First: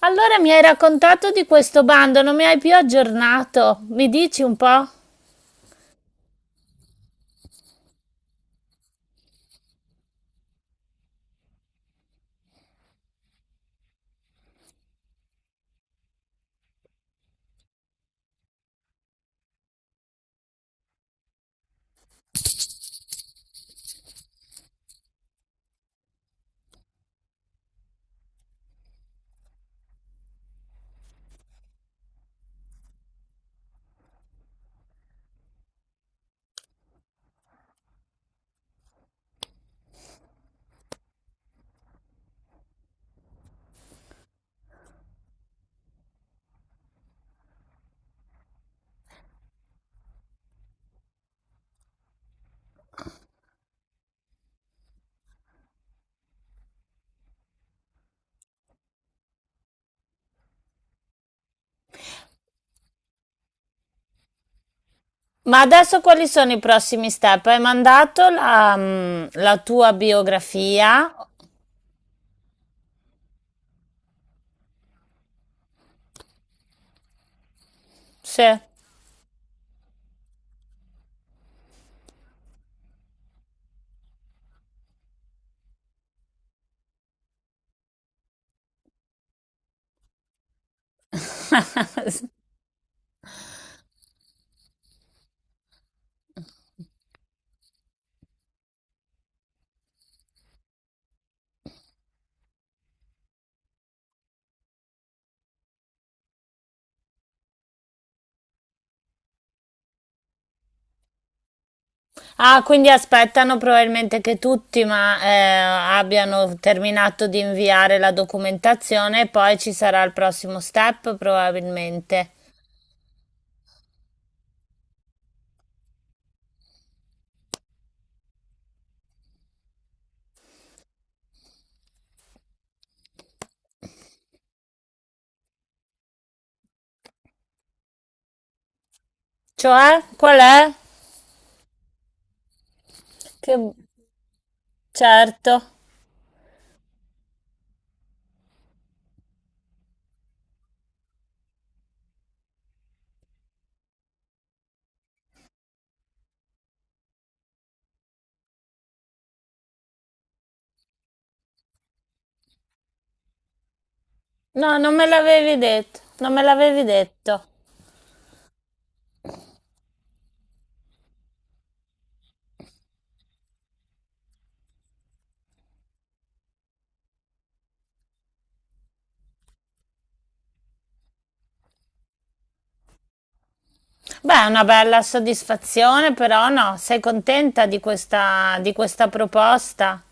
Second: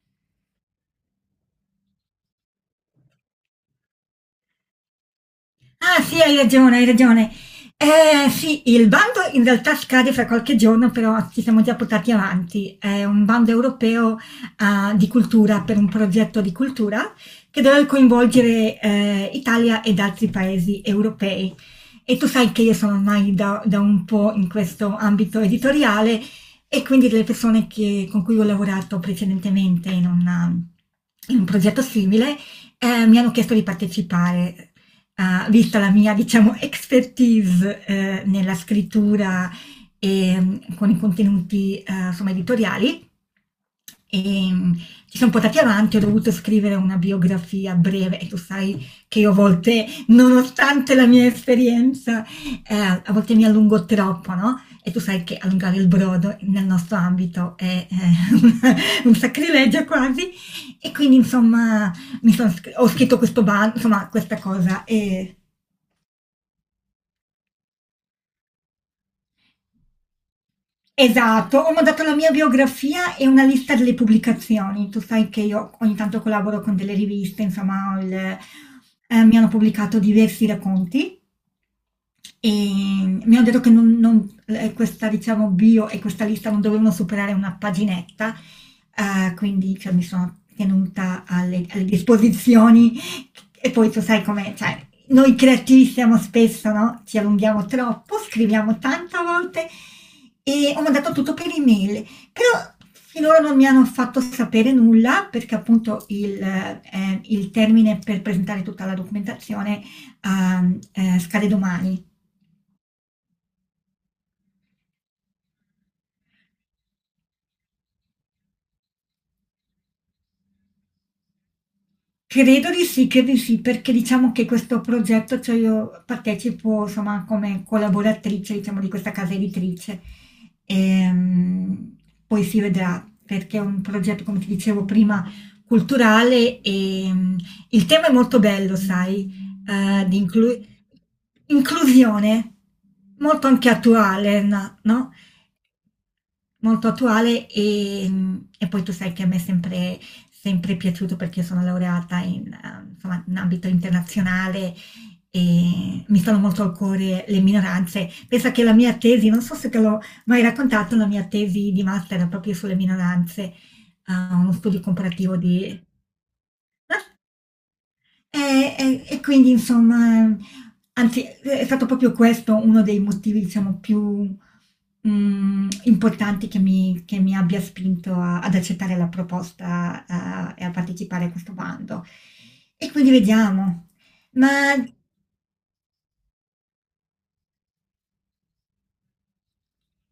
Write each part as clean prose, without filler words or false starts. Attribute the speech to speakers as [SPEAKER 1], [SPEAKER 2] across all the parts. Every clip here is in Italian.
[SPEAKER 1] Allora mi hai raccontato di questo bando, non mi hai più aggiornato. Mi dici un po'?
[SPEAKER 2] Ah sì, hai ragione, hai ragione. Eh sì, il bando in realtà scade fra qualche giorno, però ci siamo già portati avanti. È un bando europeo, ah, di cultura, per un progetto di cultura che deve coinvolgere, Italia ed altri paesi europei. E tu sai che io sono ormai da un po' in questo ambito editoriale e quindi delle con cui ho lavorato precedentemente in in un progetto simile, mi hanno chiesto di partecipare. Ha visto la mia, diciamo, expertise, nella scrittura e, con i contenuti, insomma, editoriali. E, mh, ci sono portati avanti, ho dovuto scrivere una biografia breve e tu sai che io a volte, nonostante la mia esperienza, a volte mi allungo troppo, no? E tu sai che allungare il brodo nel nostro ambito è, un sacrilegio quasi. E quindi, insomma, ho scritto questo bando, insomma, questa cosa. E...
[SPEAKER 1] Ma adesso quali sono i prossimi step? Hai mandato la, la tua biografia?
[SPEAKER 2] Esatto, ho mandato la mia biografia e una lista delle pubblicazioni. Tu sai che io ogni tanto collaboro con delle riviste, insomma,
[SPEAKER 1] Sì.
[SPEAKER 2] mi hanno pubblicato diversi racconti. Mi hanno detto che non questa diciamo bio e questa lista non dovevano superare una paginetta, quindi cioè mi sono tenuta alle disposizioni, e poi tu sai com'è, cioè noi creativi siamo spesso, no, ci allunghiamo troppo, scriviamo tanto a volte, e ho mandato tutto per email, però finora non mi hanno fatto sapere nulla perché appunto il, il termine per presentare tutta la documentazione, scade domani.
[SPEAKER 1] Quindi aspettano probabilmente che tutti ma, abbiano terminato di inviare la documentazione e poi ci sarà il prossimo step probabilmente.
[SPEAKER 2] Credo di sì, perché diciamo che questo progetto, cioè io partecipo insomma come collaboratrice diciamo di questa casa editrice. Ehm, Poi si vedrà perché è un progetto, come ti dicevo prima, culturale e, il tema è molto bello, sai,
[SPEAKER 1] Cioè,
[SPEAKER 2] eh, di
[SPEAKER 1] qual
[SPEAKER 2] inclu-
[SPEAKER 1] è?
[SPEAKER 2] inclusione, molto
[SPEAKER 1] Che
[SPEAKER 2] anche attuale, no? No?
[SPEAKER 1] certo.
[SPEAKER 2] Molto attuale e, e poi tu sai che a me è sempre piaciuto perché io sono laureata in, insomma in ambito internazionale, e mi stanno molto al cuore le minoranze. Pensa che la mia tesi, non so se te l'ho mai raccontato, la mia tesi di master era proprio sulle minoranze, uno
[SPEAKER 1] No,
[SPEAKER 2] studio
[SPEAKER 1] non me
[SPEAKER 2] comparativo
[SPEAKER 1] l'avevi
[SPEAKER 2] di
[SPEAKER 1] detto. Non me l'avevi detto.
[SPEAKER 2] quindi insomma, anzi è stato proprio questo uno dei motivi diciamo più, importanti, che mi abbia spinto a ad accettare la proposta, e a partecipare a questo bando. E quindi vediamo.
[SPEAKER 1] Beh, è una
[SPEAKER 2] Ma
[SPEAKER 1] bella soddisfazione, però no, sei contenta di questa proposta?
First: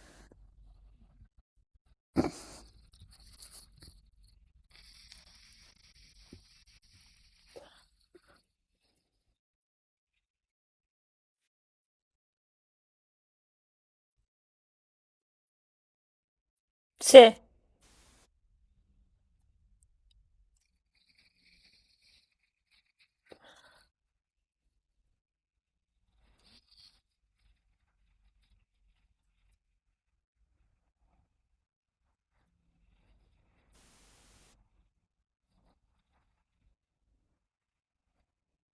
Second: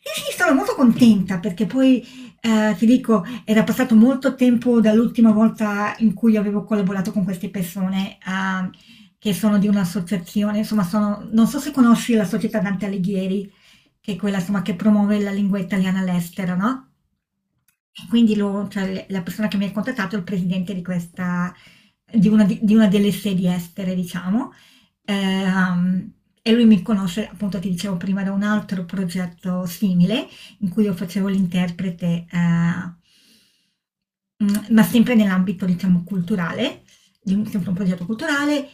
[SPEAKER 2] sì, sì, sono molto contenta perché poi, ti dico, era passato molto tempo dall'ultima volta in cui avevo collaborato con queste persone, che sono di un'associazione, insomma sono, non so se conosci la Società Dante Alighieri, che è quella insomma, che promuove la lingua italiana all'estero, no?
[SPEAKER 1] Sì,
[SPEAKER 2] E quindi cioè, la persona che mi ha contattato è il presidente di questa, di una, di una delle sedi estere, diciamo. Ehm, e lui mi conosce, appunto ti dicevo prima, da un altro progetto simile in cui io facevo l'interprete, ma sempre nell'ambito, diciamo, culturale, di sempre un progetto culturale,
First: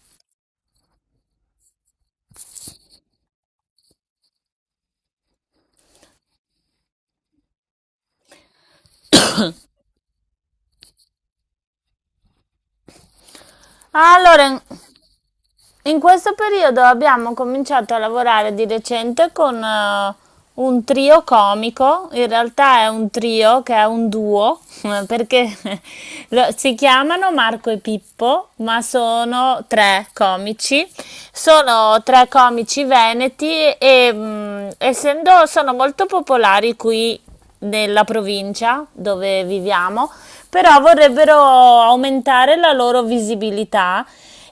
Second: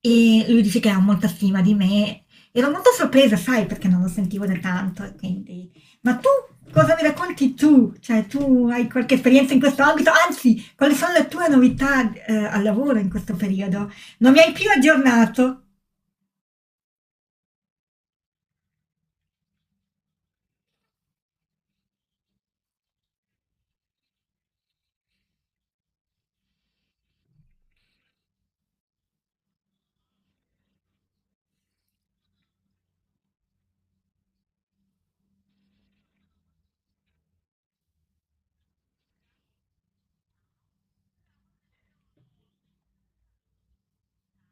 [SPEAKER 2] e lui dice che ha molta stima di me. Ero molto sorpresa, sai, perché non lo sentivo da tanto, e quindi... Ma tu, cosa mi racconti tu? Cioè, tu hai qualche esperienza in questo ambito? Anzi, quali sono le tue novità, al lavoro in questo periodo? Non mi
[SPEAKER 1] Allora,
[SPEAKER 2] hai
[SPEAKER 1] in,
[SPEAKER 2] più aggiornato,
[SPEAKER 1] in questo periodo abbiamo cominciato a lavorare di recente con un trio comico, in realtà è un trio che è un duo, perché si chiamano Marco e Pippo, ma sono tre comici veneti e essendo sono molto popolari qui nella provincia dove viviamo, però vorrebbero aumentare la loro visibilità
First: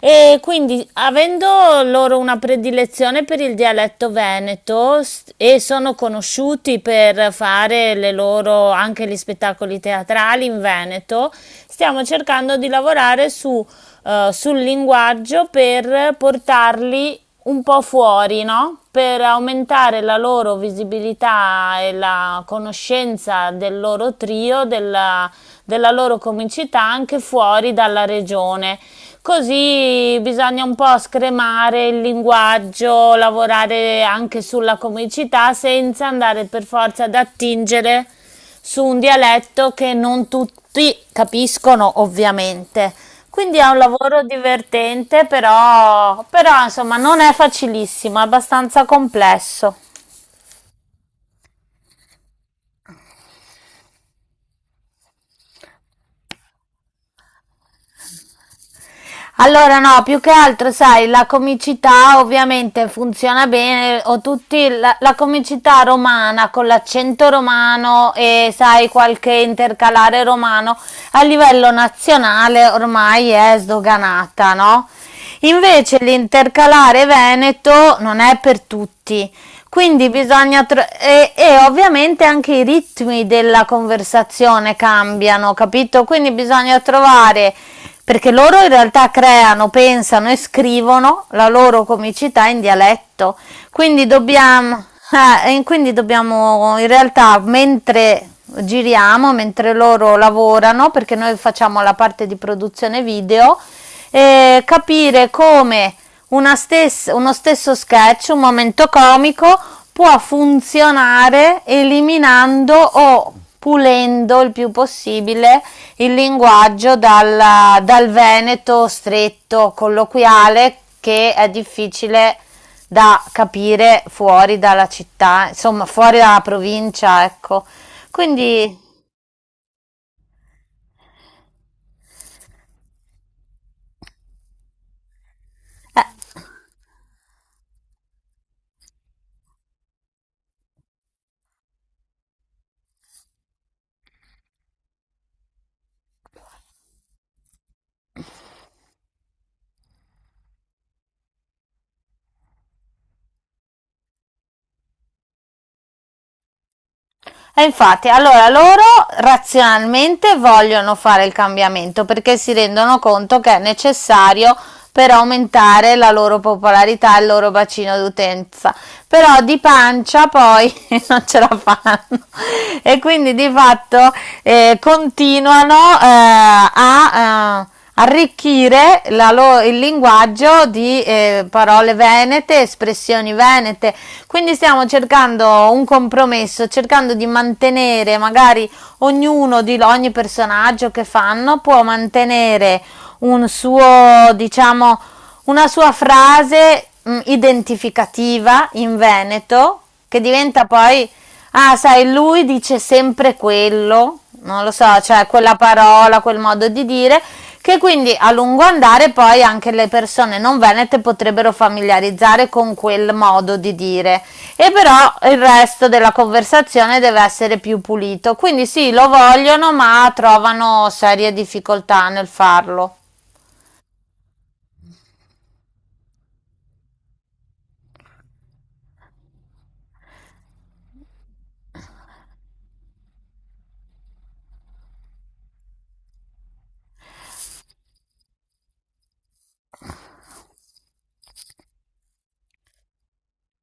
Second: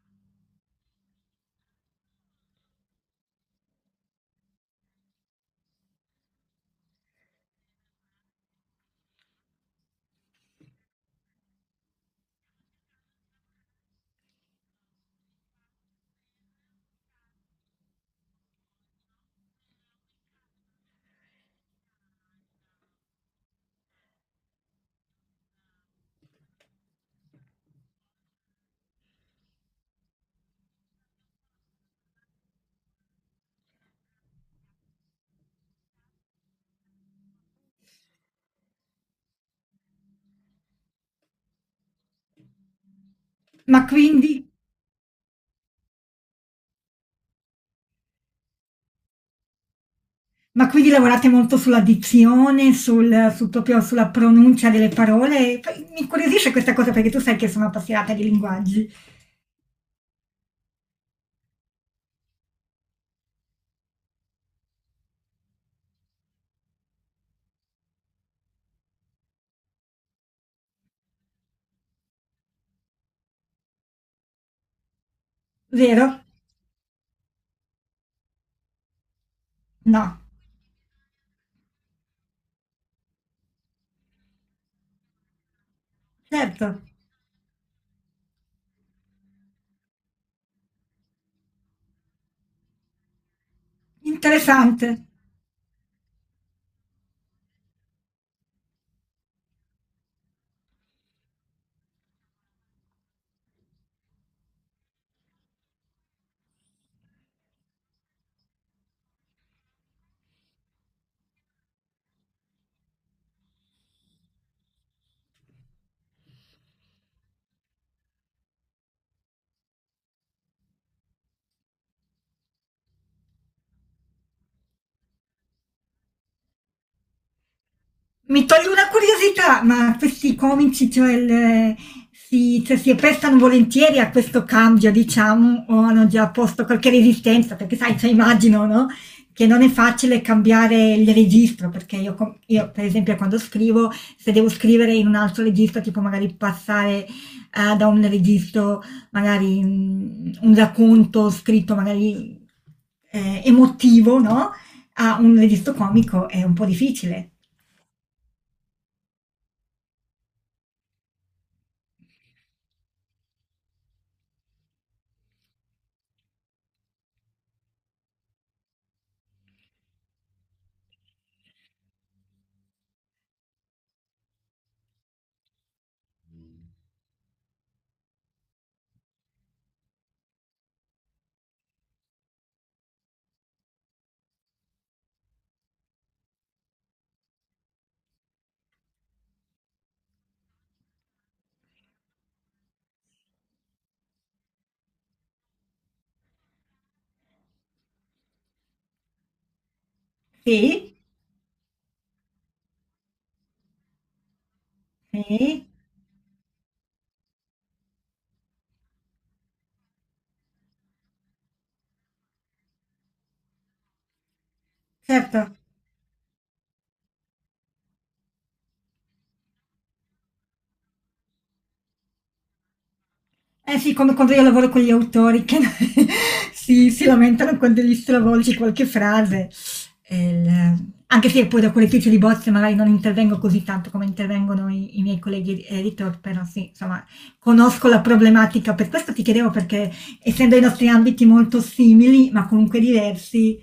[SPEAKER 1] e quindi avendo loro una predilezione per il dialetto veneto e sono conosciuti per fare le loro anche gli spettacoli teatrali in Veneto, stiamo cercando di lavorare su sul linguaggio per portarli un po' fuori, no? Per aumentare la loro visibilità e la conoscenza del loro trio, della loro comicità anche fuori dalla regione. Così bisogna un po' scremare il linguaggio, lavorare anche sulla comicità senza andare per forza ad attingere su un dialetto che non tutti capiscono, ovviamente. Quindi è un
[SPEAKER 2] ma
[SPEAKER 1] lavoro
[SPEAKER 2] quindi,
[SPEAKER 1] divertente, però insomma non è facilissimo, è abbastanza complesso.
[SPEAKER 2] ma quindi lavorate molto sulla dizione, sul proprio, sulla pronuncia delle parole? Mi incuriosisce questa cosa perché tu sai che sono appassionata di linguaggi,
[SPEAKER 1] Allora no, più che altro sai, la comicità ovviamente funziona bene, o tutti la comicità romana con l'accento romano e sai qualche intercalare romano a livello nazionale ormai è sdoganata, no? Invece
[SPEAKER 2] vero?
[SPEAKER 1] l'intercalare veneto non è per tutti, quindi
[SPEAKER 2] No,
[SPEAKER 1] bisogna e ovviamente anche i ritmi della conversazione cambiano, capito? Quindi
[SPEAKER 2] certo,
[SPEAKER 1] bisogna trovare perché loro in realtà creano, pensano e scrivono la loro comicità in dialetto. Quindi dobbiamo
[SPEAKER 2] interessante.
[SPEAKER 1] dobbiamo in realtà mentre giriamo, mentre loro lavorano, perché noi facciamo la parte di produzione video capire come uno stesso sketch, un momento comico, può funzionare eliminando o pulendo il più possibile il linguaggio dal veneto stretto, colloquiale, che è difficile da capire fuori dalla città, insomma, fuori dalla provincia, ecco.
[SPEAKER 2] Mi toglie
[SPEAKER 1] Quindi,
[SPEAKER 2] una curiosità, ma questi comici, cioè, si, cioè, si prestano volentieri a questo cambio, diciamo, o hanno
[SPEAKER 1] eh,
[SPEAKER 2] già posto qualche resistenza, perché sai, cioè, immagino, no? Che non è facile cambiare il registro, perché io, io, per esempio, quando scrivo, se devo scrivere in un altro registro, tipo magari passare, da un registro, magari, un racconto scritto magari, emotivo, no? A un registro comico è un po' difficile.
[SPEAKER 1] e infatti, allora loro razionalmente vogliono fare il cambiamento perché si rendono conto che è necessario per aumentare la loro popolarità e il loro bacino d'utenza. Però di pancia poi non ce la fanno e quindi di fatto continuano arricchire il linguaggio di parole venete, espressioni venete. Quindi stiamo cercando un compromesso, cercando di mantenere magari ognuno di ogni personaggio che fanno può mantenere un suo, diciamo, una sua frase identificativa in Veneto che diventa
[SPEAKER 2] Sì,
[SPEAKER 1] poi, ah, sai, lui dice sempre quello, non lo so, cioè quella
[SPEAKER 2] sì,
[SPEAKER 1] parola, quel modo di dire che quindi a lungo andare poi anche le persone non venete potrebbero familiarizzare con quel modo di dire e però
[SPEAKER 2] certo.
[SPEAKER 1] il resto della conversazione deve essere più pulito. Quindi sì, lo vogliono, ma trovano serie difficoltà nel farlo.
[SPEAKER 2] Eh sì, come quando io lavoro con gli autori che si lamentano quando gli stravolgi qualche frase. E anche se poi da correttrice di bozze magari non intervengo così tanto come intervengono i miei colleghi editor, però sì, insomma, conosco la problematica. Per questo ti chiedevo perché, essendo i nostri ambiti molto simili, ma comunque diversi,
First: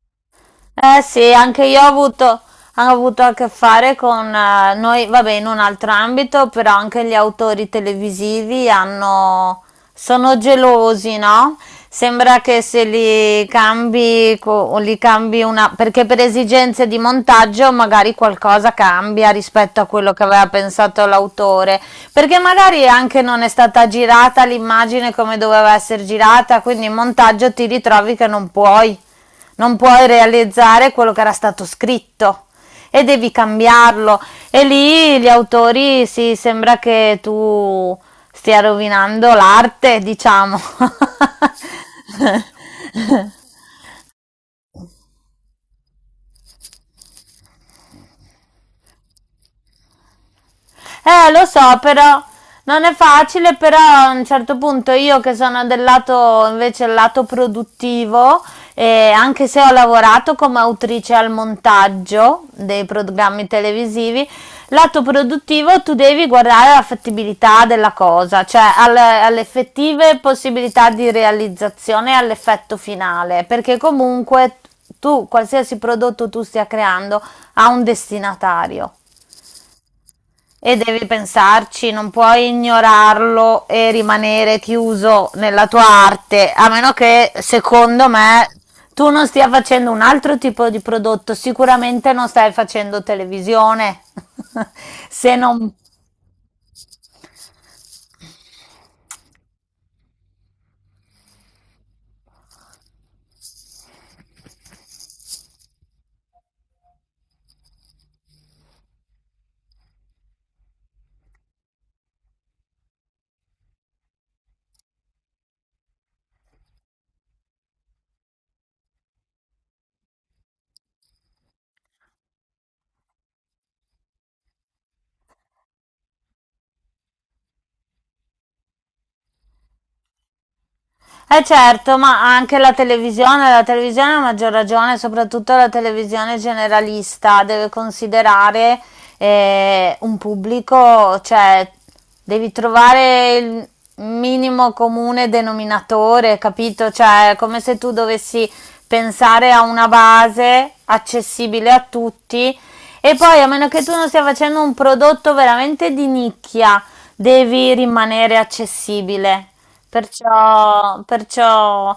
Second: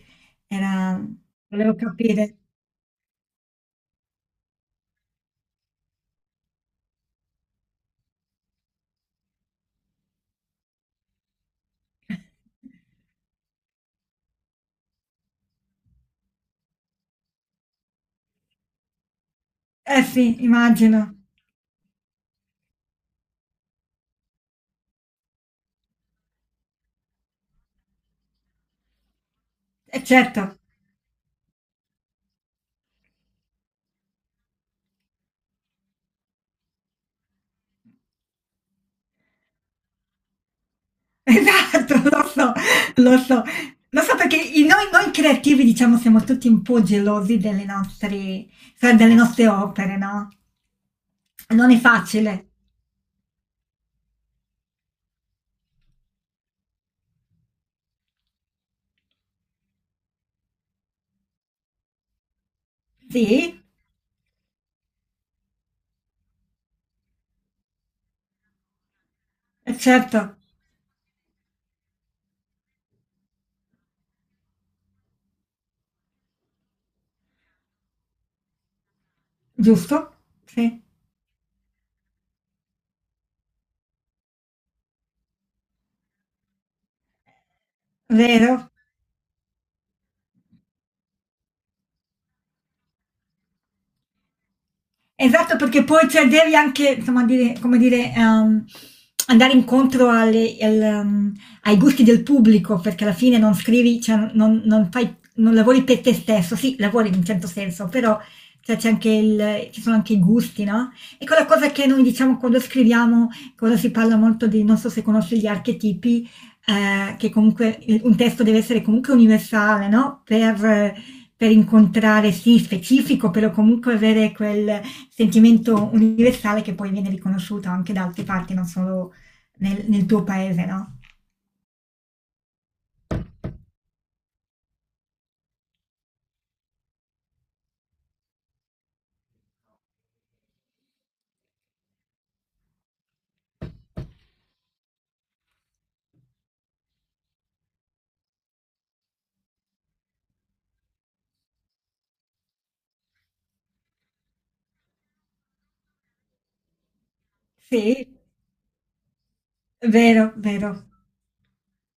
[SPEAKER 2] era...
[SPEAKER 1] Eh sì, anche
[SPEAKER 2] volevo
[SPEAKER 1] io
[SPEAKER 2] capire.
[SPEAKER 1] ho avuto a che fare con noi, vabbè, in un altro ambito, però anche gli autori televisivi hanno, sono gelosi, no? Sembra che se li cambi, li cambi una, perché per esigenze di montaggio magari qualcosa cambia rispetto a
[SPEAKER 2] Eh
[SPEAKER 1] quello che
[SPEAKER 2] sì,
[SPEAKER 1] aveva pensato
[SPEAKER 2] immagino.
[SPEAKER 1] l'autore, perché magari anche non è stata girata l'immagine come doveva essere girata, quindi in montaggio ti ritrovi che non puoi. Non
[SPEAKER 2] E
[SPEAKER 1] puoi
[SPEAKER 2] certo.
[SPEAKER 1] realizzare quello che era stato scritto e devi cambiarlo. E lì gli autori si sembra che tu stia rovinando l'arte, diciamo.
[SPEAKER 2] Esatto, lo so, lo so. Lo so perché noi, creativi, diciamo, siamo tutti un po' gelosi delle nostre, cioè, delle nostre opere, no?
[SPEAKER 1] Lo so,
[SPEAKER 2] Non è
[SPEAKER 1] però
[SPEAKER 2] facile.
[SPEAKER 1] non è facile, però a un certo punto io che sono del lato invece il lato produttivo, anche se ho lavorato come autrice al montaggio dei programmi
[SPEAKER 2] Sì,
[SPEAKER 1] televisivi, lato produttivo tu devi guardare alla fattibilità della cosa, cioè alle effettive
[SPEAKER 2] certo,
[SPEAKER 1] possibilità di realizzazione e all'effetto finale, perché comunque tu, qualsiasi prodotto tu stia creando, ha un destinatario.
[SPEAKER 2] giusto,
[SPEAKER 1] E
[SPEAKER 2] sì,
[SPEAKER 1] devi pensarci, non puoi ignorarlo e rimanere chiuso nella tua arte, a meno che, secondo me,
[SPEAKER 2] vero.
[SPEAKER 1] tu non stia facendo un altro tipo di prodotto, sicuramente non stai facendo televisione. Se
[SPEAKER 2] Esatto,
[SPEAKER 1] non
[SPEAKER 2] perché poi cioè, devi anche, insomma, dire, come dire, andare incontro al, ai gusti del pubblico, perché alla fine non scrivi, cioè, non fai, non lavori per te stesso, sì, lavori in un certo senso, però cioè, c'è anche ci sono anche i gusti, no? E quella cosa che noi diciamo quando scriviamo, quando si parla molto di, non so se conosci gli archetipi, che comunque un testo deve essere comunque universale, no? Per incontrare, sì, specifico, però comunque avere quel sentimento universale che poi viene riconosciuto anche da altre parti, non solo nel tuo paese, no?
[SPEAKER 1] eh certo, ma anche la televisione a maggior ragione, soprattutto la televisione generalista, deve considerare un pubblico, cioè devi trovare il minimo comune denominatore, capito? Cioè è come se tu dovessi pensare a una base accessibile a tutti e poi a meno che tu non stia facendo un prodotto veramente di nicchia, devi
[SPEAKER 2] Sì,
[SPEAKER 1] rimanere accessibile.
[SPEAKER 2] vero, vero.
[SPEAKER 1] Perciò, perciò,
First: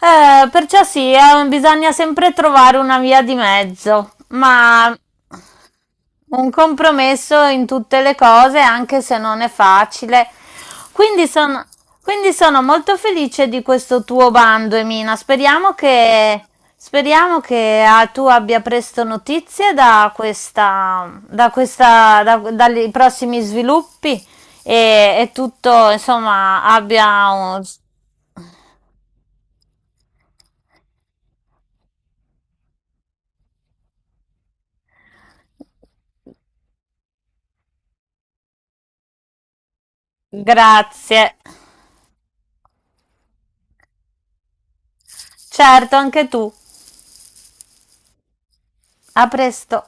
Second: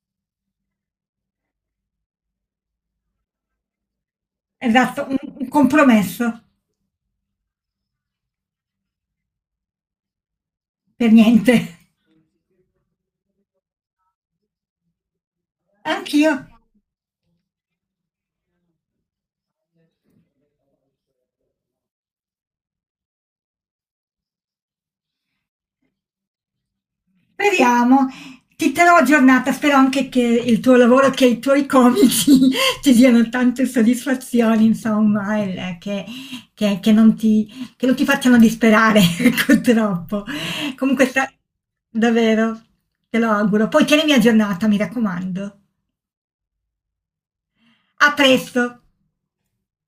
[SPEAKER 1] perciò sì, bisogna sempre trovare una via di mezzo, ma
[SPEAKER 2] Esatto, un compromesso
[SPEAKER 1] un compromesso in tutte le cose, anche se non è facile.
[SPEAKER 2] per
[SPEAKER 1] Quindi
[SPEAKER 2] niente.
[SPEAKER 1] sono, quindi sono molto felice di questo tuo bando, Emina. Speriamo
[SPEAKER 2] Anch'io.
[SPEAKER 1] che, speriamo che tu abbia presto notizie da dai prossimi sviluppi e tutto, insomma, abbia un...
[SPEAKER 2] Speriamo. Ti terrò aggiornata, spero anche che il tuo lavoro, che i tuoi comici ti diano tante soddisfazioni, insomma, e che, che non ti facciano disperare, ecco, troppo. Comunque,
[SPEAKER 1] Grazie.
[SPEAKER 2] davvero, te lo auguro. Poi tienimi aggiornata, mi raccomando.
[SPEAKER 1] Certo, anche tu.
[SPEAKER 2] A presto!
[SPEAKER 1] A presto.